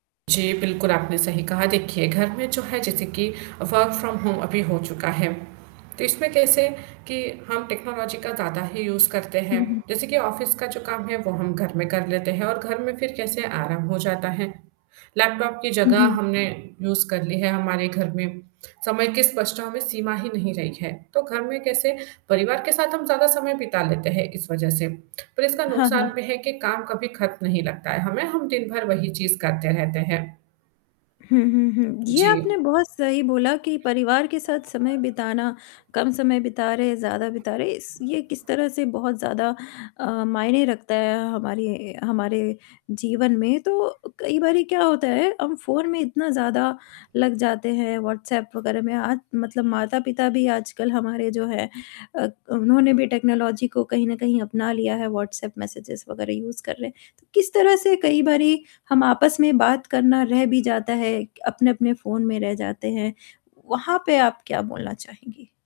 जी, बिल्कुल आपने सही कहा, देखिए घर में जो है जैसे कि वर्क फ्रॉम होम अभी हो चुका है, तो इसमें कैसे कि हम टेक्नोलॉजी का ज़्यादा ही यूज़ करते हैं, हुँ, हुँ। जैसे कि ऑफिस का जो काम है वो हम घर में कर लेते हैं और घर में फिर कैसे आराम हो जाता है। लैपटॉप की हुँ, जगह हुँ। हमने यूज़ कर ली है हमारे घर में, समय की स्पष्टताओं में सीमा ही नहीं रही है, तो घर में कैसे परिवार के साथ हम ज़्यादा समय बिता लेते हैं इस वजह से, पर इसका हाँ, नुकसान हाँ। भी है कि काम कभी खत्म नहीं लगता है हमें, हम दिन भर वही चीज़ करते रहते हैं। हुँ, हुँ, हुँ, ये आपने जी। बहुत सही बोला कि परिवार के साथ समय बिताना, कम समय बिता रहे हैं, ज़्यादा बिता रहे, इस ये किस तरह से बहुत ज़्यादा अ, मायने रखता है हमारे हमारे जीवन में, तो कई बारी क्या होता है, हम फ़ोन में इतना ज़्यादा लग जाते हैं, व्हाट्सएप वगैरह में आज मतलब माता-पिता भी आजकल हमारे जो हैं अ, क उन्होंने भी टेक्नोलॉजी को कहीं न कहीं अपना लिया है, व्हाट्सऐप मेसेज वगैरह यूज़ कर रहे हैं। तो किस तरह से कई बारी हम आपस में बात करना रह भी जाता है, क अपने-अपने फ़ोन में रह जाते हैं, वहाँ पे आप क्या बोलना चाहेंगी?